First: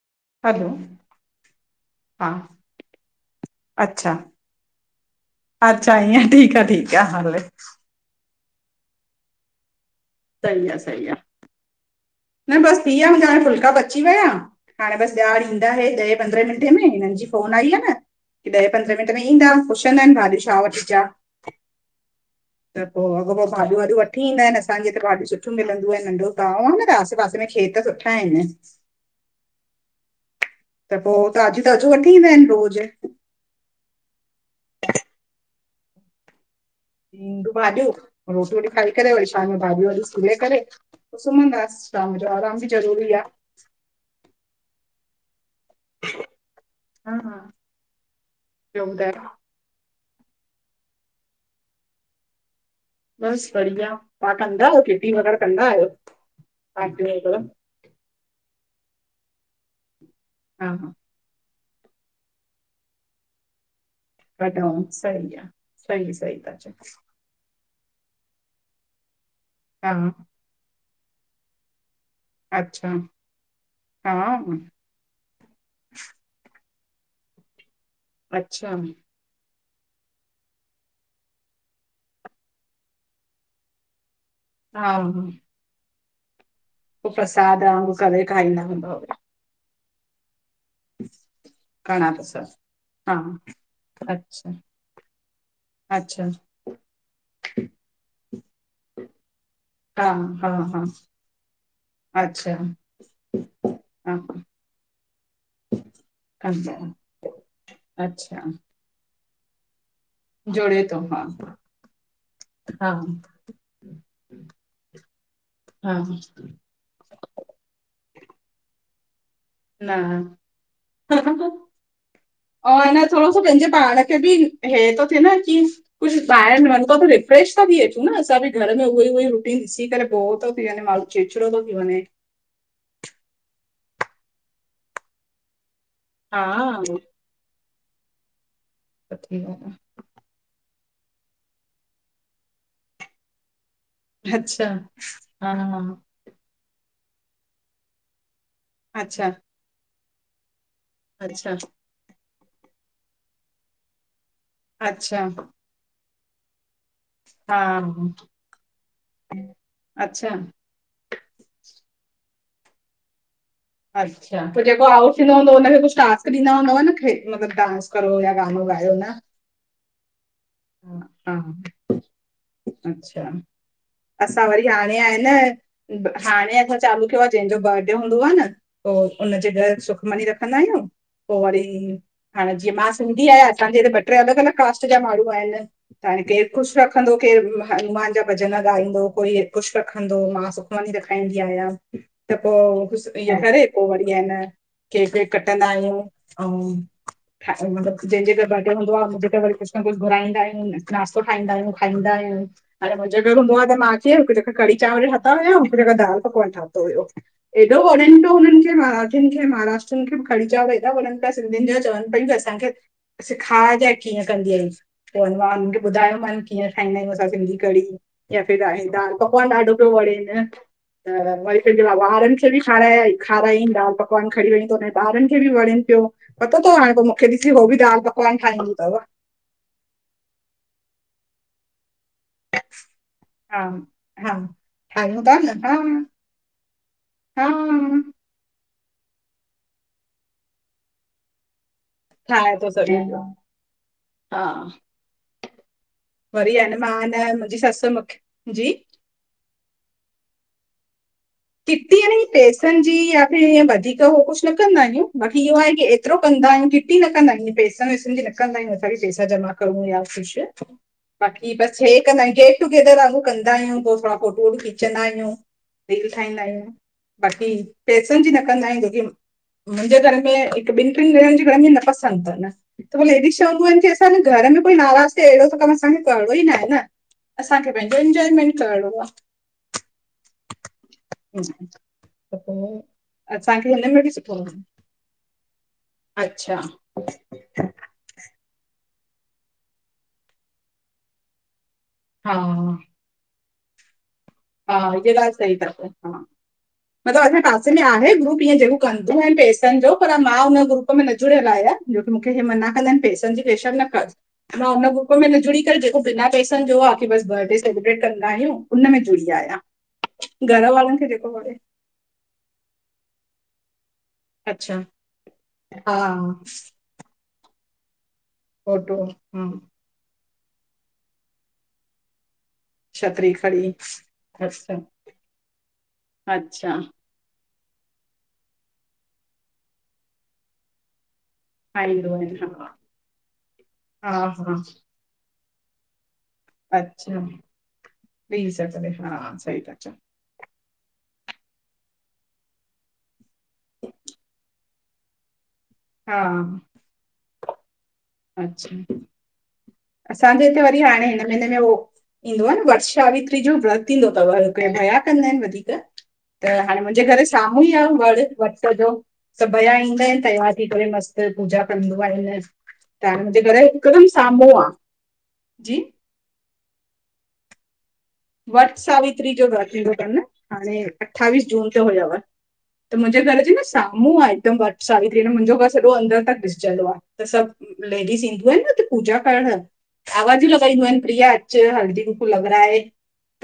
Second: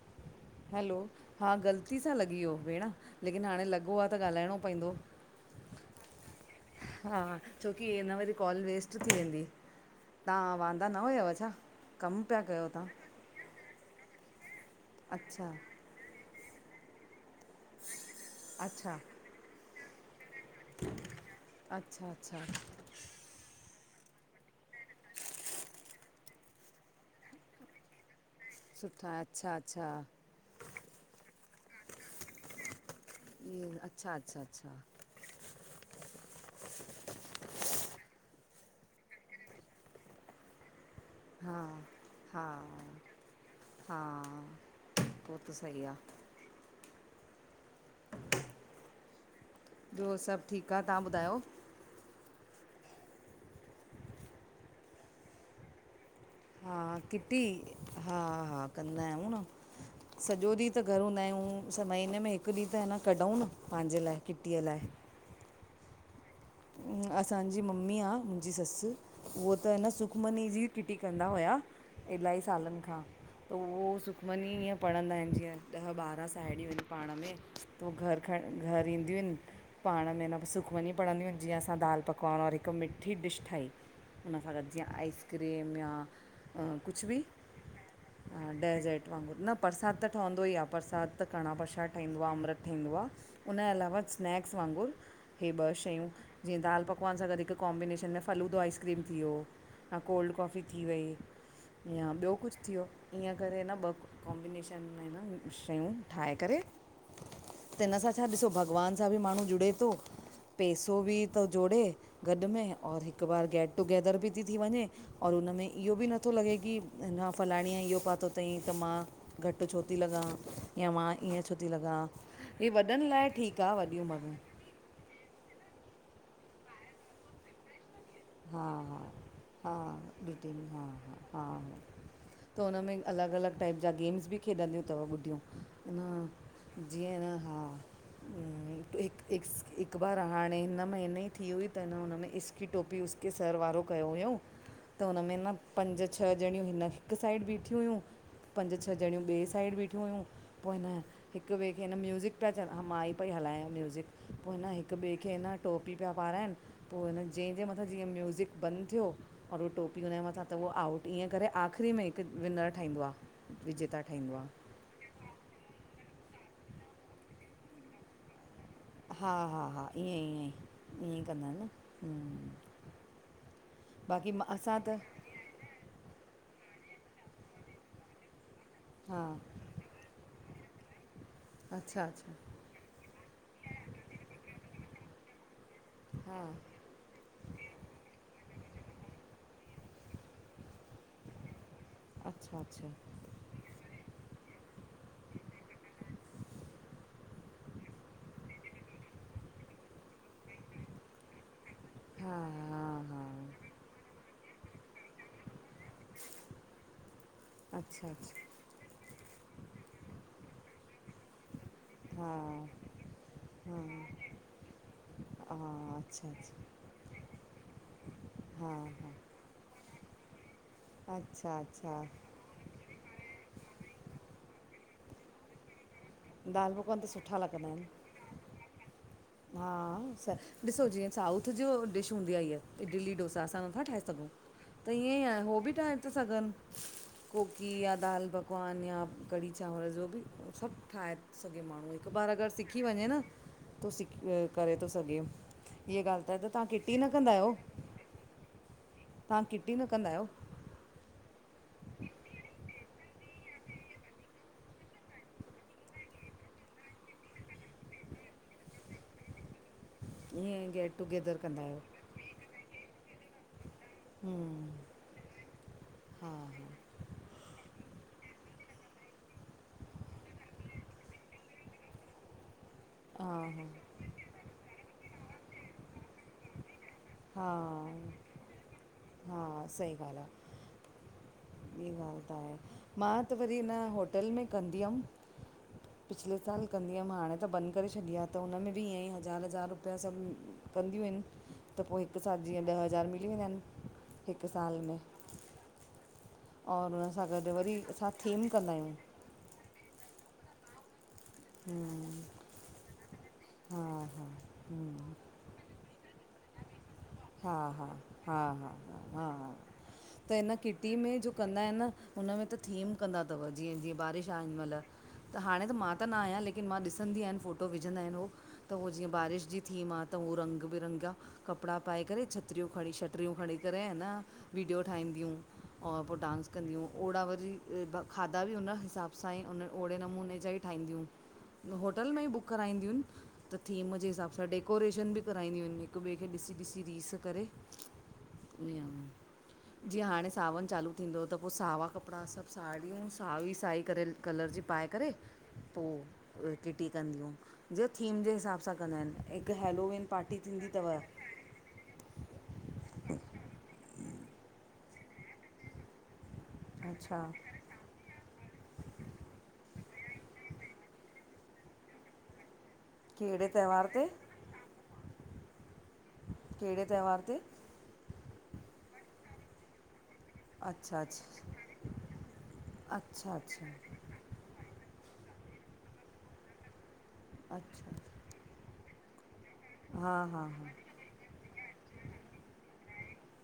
[inaudible] हलो हा गलती सां लॻी हा वियो भेण, लेकिन हाणे लॻो आ अच्छा त ॻाल्हाइणो पइदो अच्छा इएं ठीकु आ ठीकु आ हले की न वरी कॉल वेस्ट थी वेंदी, तहां सही आ वांदा न सही आ हुयव छा? कमु पिया न कयो बसि थी विया तव्हां मुंहिंजा हाणे फुल्का पची विया, हाणे बसि ॼाण अच्छा ईंदा हे ॾहे पंद्रहें मिंटे में हिननि जी फोन आई आ न की ॾहें पंद्रहें अच्छा मिंट में ईंदा, पुछंदानि भाॼी छा वठीचां? अच्छा अच्छा त पो अॻो पो भाॼियूं वाॼियूं वठी ईंदा आहिनि असांजे त भाॼियूं सुठियूं मिलंदियूं नंढो गांव आ न रास हिते पासे में खेत सुठा आहिनि। सुठा, अच्छा अच्छा त पो ताजियू ताजूं वठी ईंदा आहिनि रोजु ईअं, अच्छा अच्छा अच्छा [unintelligible] ईंदी भाॼियूं, रोटी वोटी खाई करे वरी शाम भाॼियूं वाॼियूं सीले करे हा सुम्हंदासीं शाम जो हा आरामु बि जरूरी आ। हा, उहो त सही आ। हा हा [unintelligible] ॿियो ॿुधायो? ॿियो सभु ठीकु आ तहां ॿुधायो? बस बढ़िया, तहां कंदा आहियो किटी वगैरह कंदा आहियो? हा पार्टी किटी वग़ैरह हा हा कंदा आहियूं न। सॼो हा ॾींहुं त हा घर हूंदा आहियूं महिने में हिकु ॾींहुं त हिन कढूं न पंहिंजे लाइ किटीअ कढऊं लाइ। सही आ, सही सही ता चओ। असांजी मम्मी आ मुंहिंजी ससु उहा त अन हा सुखमनी जी किटी कंदा हुया इलाही सालनि अच्छा खां पो उहो हा सुखमनी ईअं पढ़ंदा आहिनि जीअं ॾह ॿारहं साहेड़ियूं आहिनि पाण में त उहे घरु खण अच्छा घरु ईंदियूं आहिनि पाण मे न सुखमणी पढ़ंदियूं आहिनि जीअं असां दालि पकवान और हिक मिठी डिश ठाही हुनसां गॾि जीअं हा आइसक्रीम या कुझु पोइ बि प्रसाद वांगुरु करे खाईंदा हूंदव डेजर्ट वांगुरु न परसाद त ठहंदो ई आ। प्रसादु त कणा प्रसादु कड़ाह ठहींदो आ प्रसाद अमृत ठहींदो आ हा उनजे अलावा अच्छा स्नैक्स वांगुरु हे ॿ शयूं अच्छा जीअं दाल पकवान सां गॾु हिकु कोम्बिनेशन में फालूदो आइस्क्रीम थी वियो हा कोल्ड हा कॉफी हा थी वई या ॿियो अच्छा कुझु हा थियो ईअं करे न ॿ कॉम्बिनेशन में न शयूं ठाहे करे कंदा आहियो त हिन सां छा ॾिसो अच्छा भॻवान सां बि माण्हू जुड़े थो जूड़े थो हा तो जोड़े गॾु में हा और हिक बार गेट टुगेदर बि थी थी वञे और हुनमें इहो हा बि नथो लॻे की हिन फलाणी इहो पातो तई त मां घटि छो थी लॻां? न या मां ईअं छो थी लॻां? हे और अञा वॾनि लाइ थोरो सो ठीकु पंहिंजे आ वॾी पाण खे उमर बि में हे थो थिए न की कुछ ॿाहिर वञदो किॾे? फ्रेश ता थी अचूं न असां बि हा घर में हा उह ई- उह ई रुटीन हा ॾिसी करे बोर तो ॾिठिन थी वञे हा माण्हूं, हा हा चिड़चिड़ो तो थी हा वञे। त उन्हमें अलॻि-अलॻि टाइप जा गेम्स बि खेॾंदियूं तव ॿुढियूं। अ हा उहो जीअं न हा, त हिक् थी हिक्स वञे हिक हिक बार हाणे हिन महिनें ई थी हुई त हिन हुन में इसकी टोपी उसके सर वारो कयो हुयंउ अच्छा त हुनमें में हा न पंज छह ॾणियूं हिन हिक साइड बीठियूं हुयूं पंज छह ॾणियूं अच्छा ॿिए साइड बीठियूं हुयूं पो हिन हिक अच्छा ॿिए खे न म्यूज़िक पिया चवनि हा मां ई पई हलायां म्यूज़िक पो न हिक ॿिए अच्छा खे न टोपी पिया पाराइनि, पो हिन हा जंहिंजे मथ मथां जीअं म्यूज़िक बंदि थियो और हो टोपी हुनजे अच्छा मथां त उहो आउट ईअं करे आख़िरी में हिकु विनर ठहींदो आ। अच्छा फिर जेको आउट थींदो हूंदो हुनखे कुछ टास्क ॾींदा हूंदव न खे मतलबु डांस करो या गानो गायो न हा-हा, हा ईंयें, ईयें हा ई, ईयं ई हा, कंदा हिनि न हूं अच्छा असां वरी हाणे आहे न हाणें असां चालू क्यो आ जंहिंजो बर्डे हूंदो आ न पो हा उन्हजे घर सुख मनी रखंदा आहियूं पो वरी, अच्छा अच्छा हाणे जीअं मां सिंधी आहियां असांजे हिते ॿट्रे अलॻि अलॻि कास्ट जा माण्हूं आहिन त हाणें हा केर कुछ रख रखंदो केरु हनुमान जा भॼन ॻाईंदों कोई कुछ रखंदो मां सुखमनी रखंद खाईंदीं आहियां त पो अच्छा अच्छा कुछ ईय करे पो वरी आहे न केक वेक कटंदा आहियूं अउं हा मतलब जंहिंजे घर बर्डे हूंदो आ उनजे घर वरी कुछ न कुछ घुराईंदां आहियूं, नास्तो ठाहींदा आहियूं, खाईंदा हा आहियूं, हा हाणे भाई जे हा अगर हुंदो आ त मां अची वयम हिकु जॻह कढ़ी चांवर ठाता हुया हिकु जॻह दाल पकवान ठातो हुयो। एॾो अच्छा वणेंन पियो अच्छा हुननि खे मराठियुनि खे महाराष्ट्रनि खे बि कड़ी चांवर एॾा वणनि पिया सिंधियुनि जा चवनि पईयूं हा असांखे सिखार जाइ हा कीअं कंदी आइं हा चयोमान उनखे ॿुधायो अच्छा मान अच्छा कीअं ठाहींदा आहियूं असां सिंधी कड़ी, या फिर हा हे दाल हा पकवान ॾाढो पियो वणेन अच्छा हरी अच्छा व [unintelligible] तॾी खाराए आई, खारायंइनि दाल पकवान खणीं वयूं त हुनये ॿारनि खे बि वणेनि पियो पतो दाल तव हाणे पकवान पो त मुखे सुठा ॾिसी हो लॻंदा बि आहिनि दाल पकवान ठाहींदियुं तव। हा स ॾिसो जीअं साउथ जो डिश हूंदी आ हीअ इडली डोसा असां हा नथा ठाहे सघऊं? हा त ठाहियूं ईयंइ था आहे न हो बि हा ठाहे ता सघनि कोकी या हा दाल पक पकवान या कढ़ी चांवर जो बि सभु ठाहे सॻे माण्हूं हिकु बार अगरि ठाहे थो सिखी सघे वंञें न पियो तो सिख हा करे तो सघे हीअ ॻाल्हि त अॼु वरी तहां आहे किटी मां न कंदा आहियो, मुंहिंजी ससु मूंखे जी तहां किटी न कंदा आहियो? किटी याने पैसनि जी यां फिर इय वधीक हो कुछ न कंदा आहियूं बाक़ी इह्यो आहे की ए एतिरो कंदा आहियूं किटी न कंदा आहियूं पैसनि वैसनि जी न कंदा आहियूं असां कि पैसा जमा करूं या कुछु ईअं गेट टुगेदर बाक़ी कंदा आहियो बसि हे कंदायूं गेट- टुगेदर वांॻुर कंदा आहियूं पो थोड़ा फ़ोटु-वोटु हम्म खीचंदा आहियूं। रील हा ठाहींदा आहियूं बाक़ी पैसनि जी न कंदा आहियूं जोकी मुंहिंजे घर में हिकु ॿिनि ट्रिनि ॼणनि जी घर में न पसंदि तन हिते मतलब हा लेडीस हा चवंदियूं हा आहिनि की असांजे घर में कोई नाराज़ थिए अहिड़ो त कमु असांखे करिणो ई ना आहे न। हा असांखे पंहिंजो एंजॉयमेंट करणो आ। हा सही ॻाल्हि आ। आहे ही ॻाल्हि त आहे मां त वरी हिन असांखे बि होटल सुठो में लॻो। कंदी हम पिछले अच्छा साल कंदी त मां हाणे त बंद करे छॾी आ त हुन में बि ईअं ई हज़ार-हज़ार रुपया सभु कंदियूं आहिनि। त पो हिकु हा साथ जीअं ॾह हज़ार मिली वेदांत इन। हा इअ ॻाल सही तव हा और हुन मतलब सां असान्जे गॾु पासे वरी में असां आहे ग्रुप थीम ईंअ कंदा जेको आहियूं कन्दू आहिन पेस सन जो पर मां हुन ग्रुप में न जुड़ियल आहियां जोकी हम्म मूंखे हे मना कंदा आहिनि पैसनि जी पेशन हा न कर हा मां हुन ग्रुप हम्म में न जुड़ी करे जेको बिना पैसनि जो आ बस हा बर्डे हा सेलिब्रेट कंदा हा आहियूं हा उन हा में हा जुड़ी हा आहियां घर वारनि खे जेको वणे। इन हुन में त थीम कंदा तव जिअं जिअं बारिश आ हिन महिल अच्छा त हाणे त मां हा त न आहियां, लेकिन मां ॾिसंदी आहियांन फोटो विझंदा आहिनि हो त उ फोटो जीअं बारिश हम्म, जी थीम आ त हू रंग बिरंगा कपिड़ा पाए करे छ छतरियूं खणी छटरियूं खणी करे ह न अच्छा विडियो ठाहींदियूं और पो डांस अच्छा कंदियूं ओड़ा वरी खाधा बि हुन हिसाब सां ई उन ओड़े नमूने जा ई ठाहींदियूं। होटल आईंदो में ही आहिनि बुक हा कराईंदियूं आहिनि त थीम जे हा हिसाब सां हा डेकोरेशन बि कराईंदियूं इन हिक ॿिए खे‌ ॾिसी ॾिसी जी रीस अच्छा करे ॾेई ईअ। सघंदे हा सही था चओ जिअं हाणे सावन चालू थींदो त पो सावा कपिड़ा सभ साड़ियूं साई साई करे कलर जी पाए करे पो हा किटी कंदियूं जो थीम जे हिसाब अच्छा सां कंदा आहिनि हिकु हैलोवेिन पार्टी थींदी तव हिनमें उ ईंदो आ न वटसावित्री जो व्रत ईंदो तव भया कंदा आहिनि वधीक त हाणे मुंहिंजे घर अच्छा जे साम्हूं ई आ वड़ वट जो त भया ईंदा आहिनि तैयारी करे मस्त पूजा कंदीयूं आहिनि त मुंहिंजे कहिड़े घर ज़े त्योहार ते हिकदमि साम्हूं आ जी कहिड़े त्योहार ते? वट सावित्री जो व्रत थींदो तनि न। हाणे अच्छा अठावीस अच्छा जून जो हुयव त मुंहिंजे अच्छा घर जे न अच्छा साम्हूं आ हिकदमि वट सावित्री जो मुंहिंजो घर सॼो अंदर तक ॾिसजंदो आ त सभु अच्छा लेडीस ईंदियूं आहिनि न हुते पूजा करण हा हा हा आवाजूं लॻाईंदीयूं आहिन प्रिया अच हलदींकूंकू लगराए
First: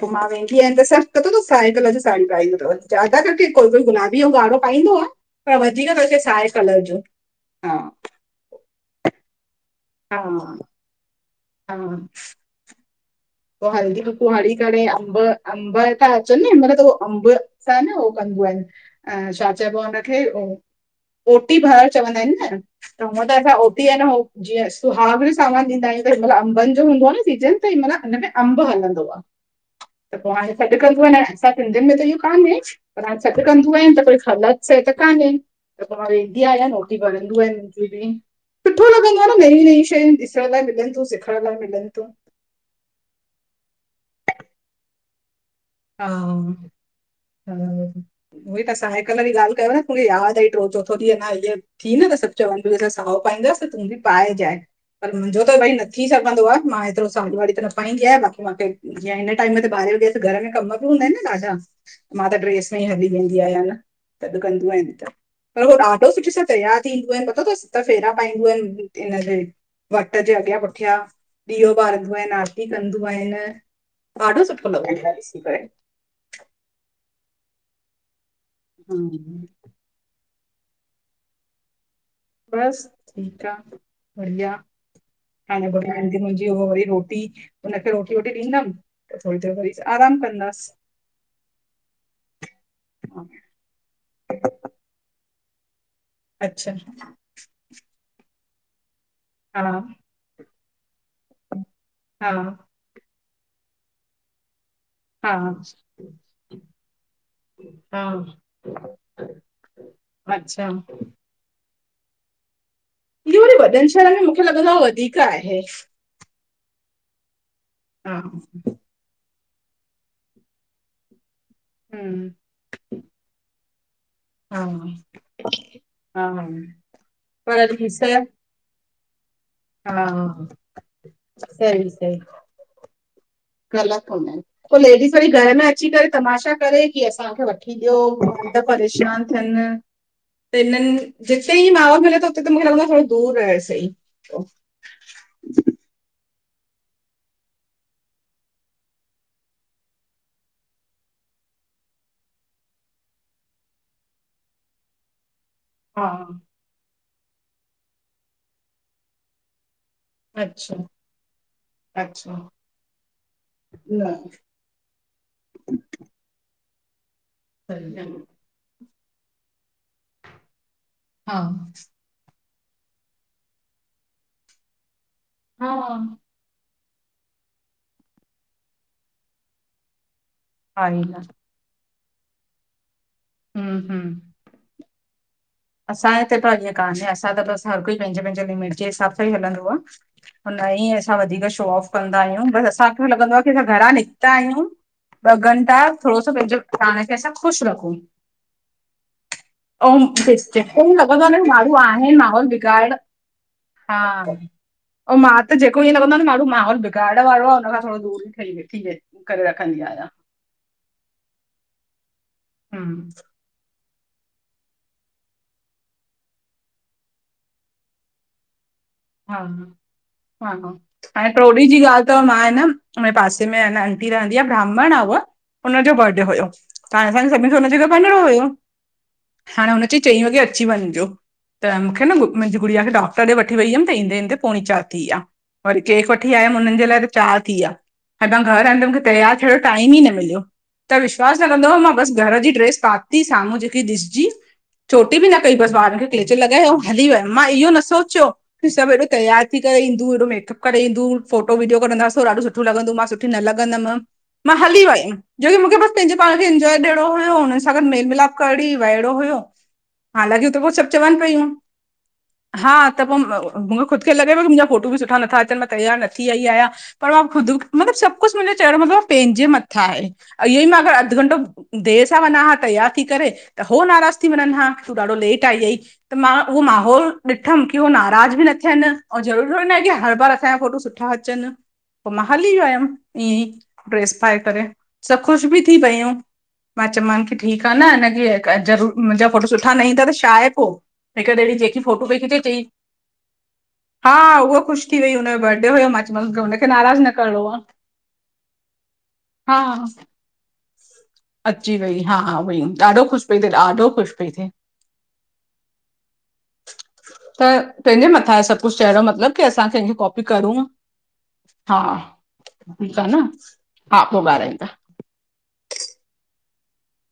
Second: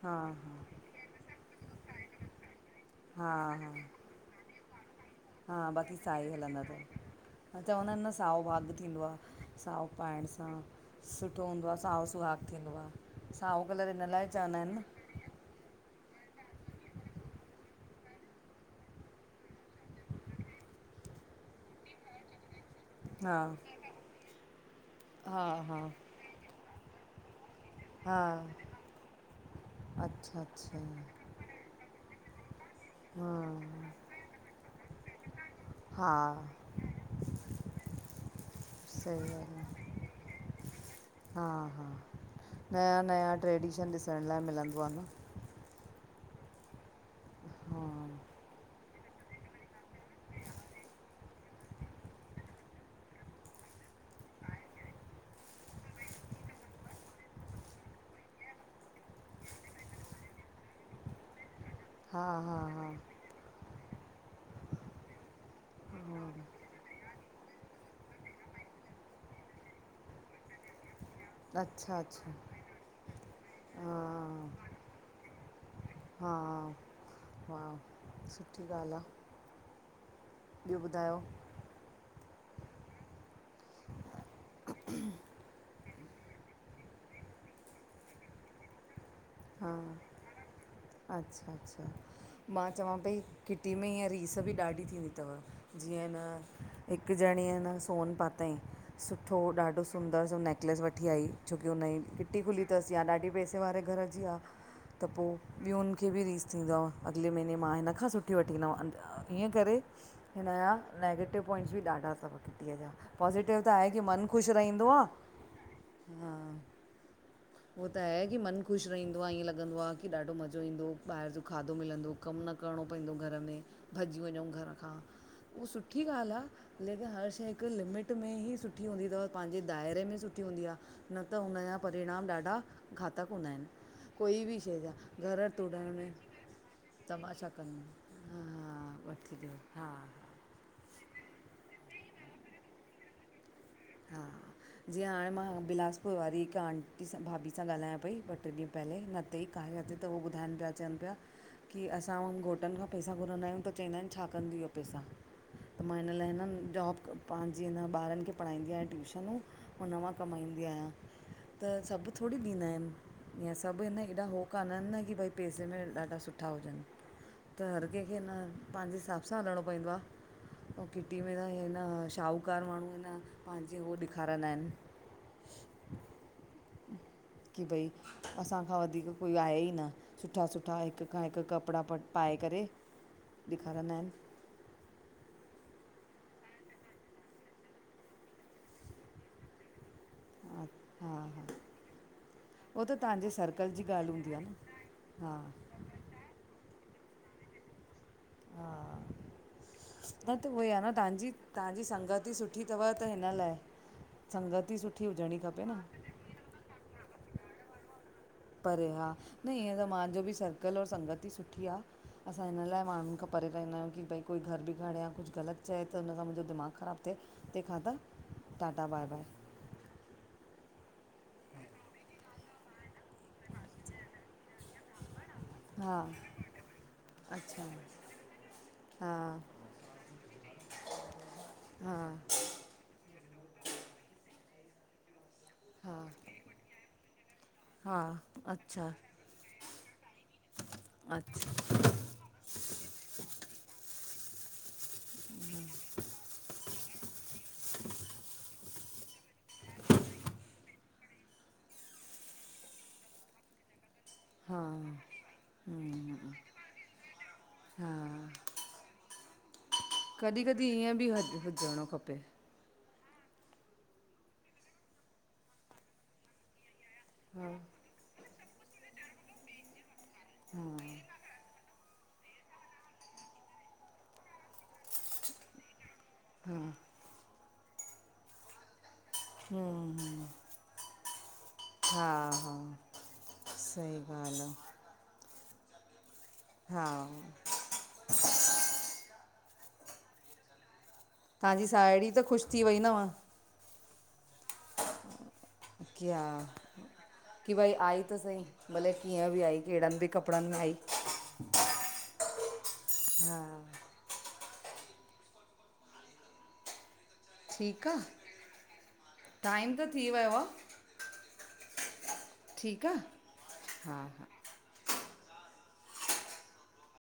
पो हा मां हा वेंदी आयां त सब पतो तव साए कलर ज़ी साड़ी पाए इंदी तव ज्यादा हा करके कोई कोई हा गुलाबी गुलाबी औ ॻाढ़ो पाईंदो आ हा पर वधीक बाक़ी करके साई साए हलंदा कलर जो तव। हा चवंदा आहिनि न साओ भाॻु थींदो आ, साओ हा पाइण सां, सुठो हूंदो आ हा साओ सुहाग थींदो आ। पो हल्दी कुंकु हणी करे अंब अंब ता अचनि न हिनमहिल त अमब सां न हो कंदीयूं आहिनि अं छा चइबो हुन खे ओटी भरण चवंदा आहिनि न त हूअं त असां न ओटी ह न हो जीअं सुहागन जो हा हा सामान ॾींदा आहियूं हा त हिनमहल अंबनि जो हूंदो न सीजन त हा हुनमें अंब हलंदो आ। त पो अच्छा हाणे सॾु अच्छा कंदोयूं आहिन असां सिंधियुनि में त इहो कान्हे पर हाणे हा सॾ कंदीयूं आहिन त कोई गलत छह त कान्हे। त पो मां वेंदी हा आहियांन ओटी भरंदीयूं आहिन मुंहिंजी बि सुठो लॻंदो आ सही न ॻाल्हि नयूं आहे नयूं शयूं ॾिसण लाइ मिलनि थियूं सिखण लाइ मिलनि तूं। नयां नयां ट्रैडिशन ॾिसण लाइ मिलंदो आ न। हा हम्म उहे तां साए कलर जी ॻाल्हि कयव न मूंखे यादि आई ट्रयो चोथो ॾीहं अञा इय थी न त सभु चवनि पयूं त असां साओ पाईंदासीं त तूं बि पाएजाए। पर मुंहिंजो त भई न थी सघंदो आ मां हेएतिरो साड़ी वाड़ी त न पाईंदी आहियां बाक़ी मां खे जीअं हिन टाइम में ते ॿारें वॼे त घर में कम बि हूंदा आहिन न ॾाढा हा मां हा त हा ड्रेस में हा ही हली वेन् वेंदी आहियां न, सॾ कंदियूं आहिन त। पर उहो ॾाढो सुठे सां तयारु थींदियूं आहिन पतो थस सत फेरा पाईंदियूं आहिन हिन ते। वट जे अॻियां पुठियां - - ॾीओ अच्छा ॿारींदोयूं अच्छा आहिन, आरती कंदियूं आहिन ॾाढो सुठो लॻंदो आ। हा हा - - हूं - - ॿियो ॿुधायो? बसि ठीकु आ, बढ़िया। हाणे ॿुधाय वई मुंहिंजी उहा वरी रोटी हुनखे रोटी वोटी ॾींदमि त थोड़ी देर वरी आराम कंदास। अच्छा अच्छा मां चवां पई किटी में हीअं रीस बि ॾाढी थींदी थव। जीअं न अच्छा हिकु ॼणी हे न सोन पातईं, सुठो हा ॾाढो सुंदर सो नेकलेस वठी आई छोकी हुनजी हा किटी खुली। तसि आहे हा, ॾाढी पैसे वारे घर जी आ। त पो हा ॿियुनि खे बि रीस थींदो आ। अॻिले महीने मां हिन हा खां सुठी वठी ईंदोमि ईअं करे अच्छा हिनजा नैगेटिव पॉइंट्स बि ॾाढा थव। किटीअ जा। इहो पॉज़िटिव वरी त आहे वॾनि की शहरनि मन में मूंखे ख़ुशि लॻंदो आहे रहिंदो आ। वधीक आहे हा हूअ त हा आहे की मनु ख़ुशि रहंदो आ। ईअं लॻंदो आ की ॾाढो मज़ो ईंदो ॿाहिरि जो खाधो मिलंदो हम्म कमु न करिणो पईंदो घर में। भॼी वञूं हा घर खां। उहा सुठी ॻाल्हि आ, हा लेकिन हर शइ पर हिकु ॾिस लिमिट में हा ई सुठी सुठी हूंदी थव। पंहिंजे दाइरे में सुठी हूंदी आ न त हुनजा परिणाम ॾाढा घातक हूंदा आहिनि ग़लत हूंदा आहिन। कोई बि पो शइ जा लेडीस वरी घर में अची तोड़ण करे तमाशा करे की असांखे वठी ॾियो, हा मर्द परेशान वठी ॾियो थियनि। हा हा त हिननि जिते ई माहौल मिले थो उते त मुखे लॻंदो आहे थोड़ो दूर रहे सही हा। जीअं हाणे मां बिलासपुर वारी हिकु आंटी सां भाभी सां ॻाल्हायां पई ॿ टे ॾींहं पहले न उते ई कार्या ते त हू ॿुधाइनि पिया चवनि पिया की असां हुन घोटनि खां पैसा घुरंदा आहियूं त चईंदा आहिनि छा कंदियूं इह पैसा? त मां हा हिन लाइ न जॉब पंहिंज जीअ न ॿारनि खे पढ़ाईंदी आहियां ट्यूशनूं हुन मां कमाईंदी अच्छा आहियां। त सभु अच्छा थोड़ी ॾींदा आहिन यां सभु हिन न हेॾां हो कान आहिनि न की भई पैसे में ॾाढा सुठा हुजनि त हर सही कंहिंखे आ। न पांजे हिसाब सां हलणो पईंदो आ, अऊं किटी में हा त न शाहूकार माण्हू ईंदा आहिन। पांजी हू ॾेखारींदा आहिन। हा। की भई असांखां वधीक कोई आहे ई न सुठा सुठा आहे हिक न खां हिक कपिड़ा पट पाए करे हम्म ॾेखारींदा आहिन। हम्म असांजे हिते त ईअ कान्हे। असां त बसि हर कोई पंहिंजे पंहिंजे लिमिट जे हिसाब सां ई हलंदो आ। हा न ई हा असां हा वधीक शो ऑफ कंदा आहियूं। बसि उहो त असांखे तव्हांजे लॻंदो आहे की असां सर्कल जी घरां ॻाल्हि हूंदी निकिता आहे आहियूं न हा। थोड़ो सो पंहिंजो पाण खे असां ख़ुशि रखूं हा इऊं न त उहोई जेके लॻंदो आहे तव्हांजी न म माण्हू तव्हांजी आहे संगति माहौल सुठी अथव बिगाड़ त हिन लाइ हा संगति सुठी ऐं मां हुजणी त खपे जेको ईअं न कंदो आहे न माण्हू माहौल बिगाड़ण वारो आहे हुन खां थोड़ो दूर ठही वेठी परे वे- हा करे न ईअं रखंदी त आहियां। मुंहिंजो बि सर अॻल और संगति सुठी आ। असां हिन लाइ हम्म, माण्हुनि खां परे रहंदा आहियूं की भई कोई घर बि खणे या कुछ ग़लत चए त हुन सां मुंहिंजो दिमाग़ ख़राबु थिए तंहिंखा त टाटा बाय बाय। हा हा, हाणे ट्रोॾिहिं जी ॻाल्हि तव मां हे न हुनजे पासे में आहे न आंटी रहंदी आ ब्राह्मण आ हुअ उन्हजो हा बर्डे हुयो पांण असांखे सभिनी खे अच्छा उनजे घर वंञिंणो हुयो हा हाणे उन्ह चई चईं वॻे अची वंञिंजो त हा मुखे न मुंहिंजी गु गुड़िया खे डॉक्टर ॾे वठी वई हमि ईंदें ईंदे पोणी चार थी या वरी हा केक वठी आयमि हुननि जे लाइ त चार थी या हा हेॾा घर आयम अच्छा मुखे तैयार थियंण यो टाइम ई न मिलियो तहां विश्वासु न अच्छा कंदव मां बसि घर जी ड्रेस पाती साम्हूं जेकी ॾिसजी चोटी बि न कई बसि वारन खे क्लेचर लॻाए अंउं हली वयम मां इह्यो न सोचियो कि सभु एॾो तैयार थी करे इंदियूं हेॾो मेकअप करे ईंदूं फोटो विडियो कढंदास‌ हो ॾाढो सुठियुं लंॻंदियुं मां सुठी न लॻंदमि मां हा हली वयमि जोकी मुखे बसि पंहिंजे हम्म पांण खे इन्जॉय ॾियणो हुयो ऐं हुननि सां गॾु हा मेल मिलाप करड़ी वहिड़ो हुयो हालाकी कॾहिं हुते हो कॾहिं सभु ईअं बि चवनि हु पयूं हुजणो खपे हा त पो मु मूंखे ख़ुदि खे लॻे पियो कि मुंहिंजा फ़ोटू ॿि सुठा नथा अचनि मां तैयार न थी आई आहियां पर मां ख़ुदि मतिलबु सभु कुछ मुंहिंजो चवण जो मतिलब आ पंहिंजे मथां ए। अंउ इह्योइ मां अगर अधु घंटो देर सां वंञां हां तैयार थी करे त हो नाराज़ थी वंञंनि हा तूं ॾाढो लेट आई आहीं त मां उहो माहौल ॾिठमि की हो नाराज़ ॿि न थियनि ओं ज़रूरी थोरी ना हे कि हर बार असांजा फ़ोटुं सुठा अचनि पो हा मां हा हली वयमि ईअं ई सही ड्रेस पाए ॻाल्हि आहे करे सभु ख़ुशि ॿि थी पयूं हा मां चयोमानि की ठीकु आ न हिनखे ज़रूर मुंहिंजा फ़ोटु सुट्ठा न ईंदा त छाहे पो हिक ॼड़ीं जेकी फोटु पई खींचे च्यईं हिन वा हा उह ख़ुशि थी वई हुनॼो बड कि हा कि भई आई त सहीं भले कीअं ॿि आई केड़हनि ते कपड़न में आई अच्ची वई हा हा भईं ॾाढो ख़ुशि हा पई थिये ॾाढो ख़ुशि पई थिये त ठीकु पंहिंजे आहे मथां हे सभु कुछ चंइण जो मतलबु कि असां टाइम त कंहिंखे थी कॉपी वियो करूं आहे हा ठीकु ठीक आहे आ न हा पो ॻाल्हायुंता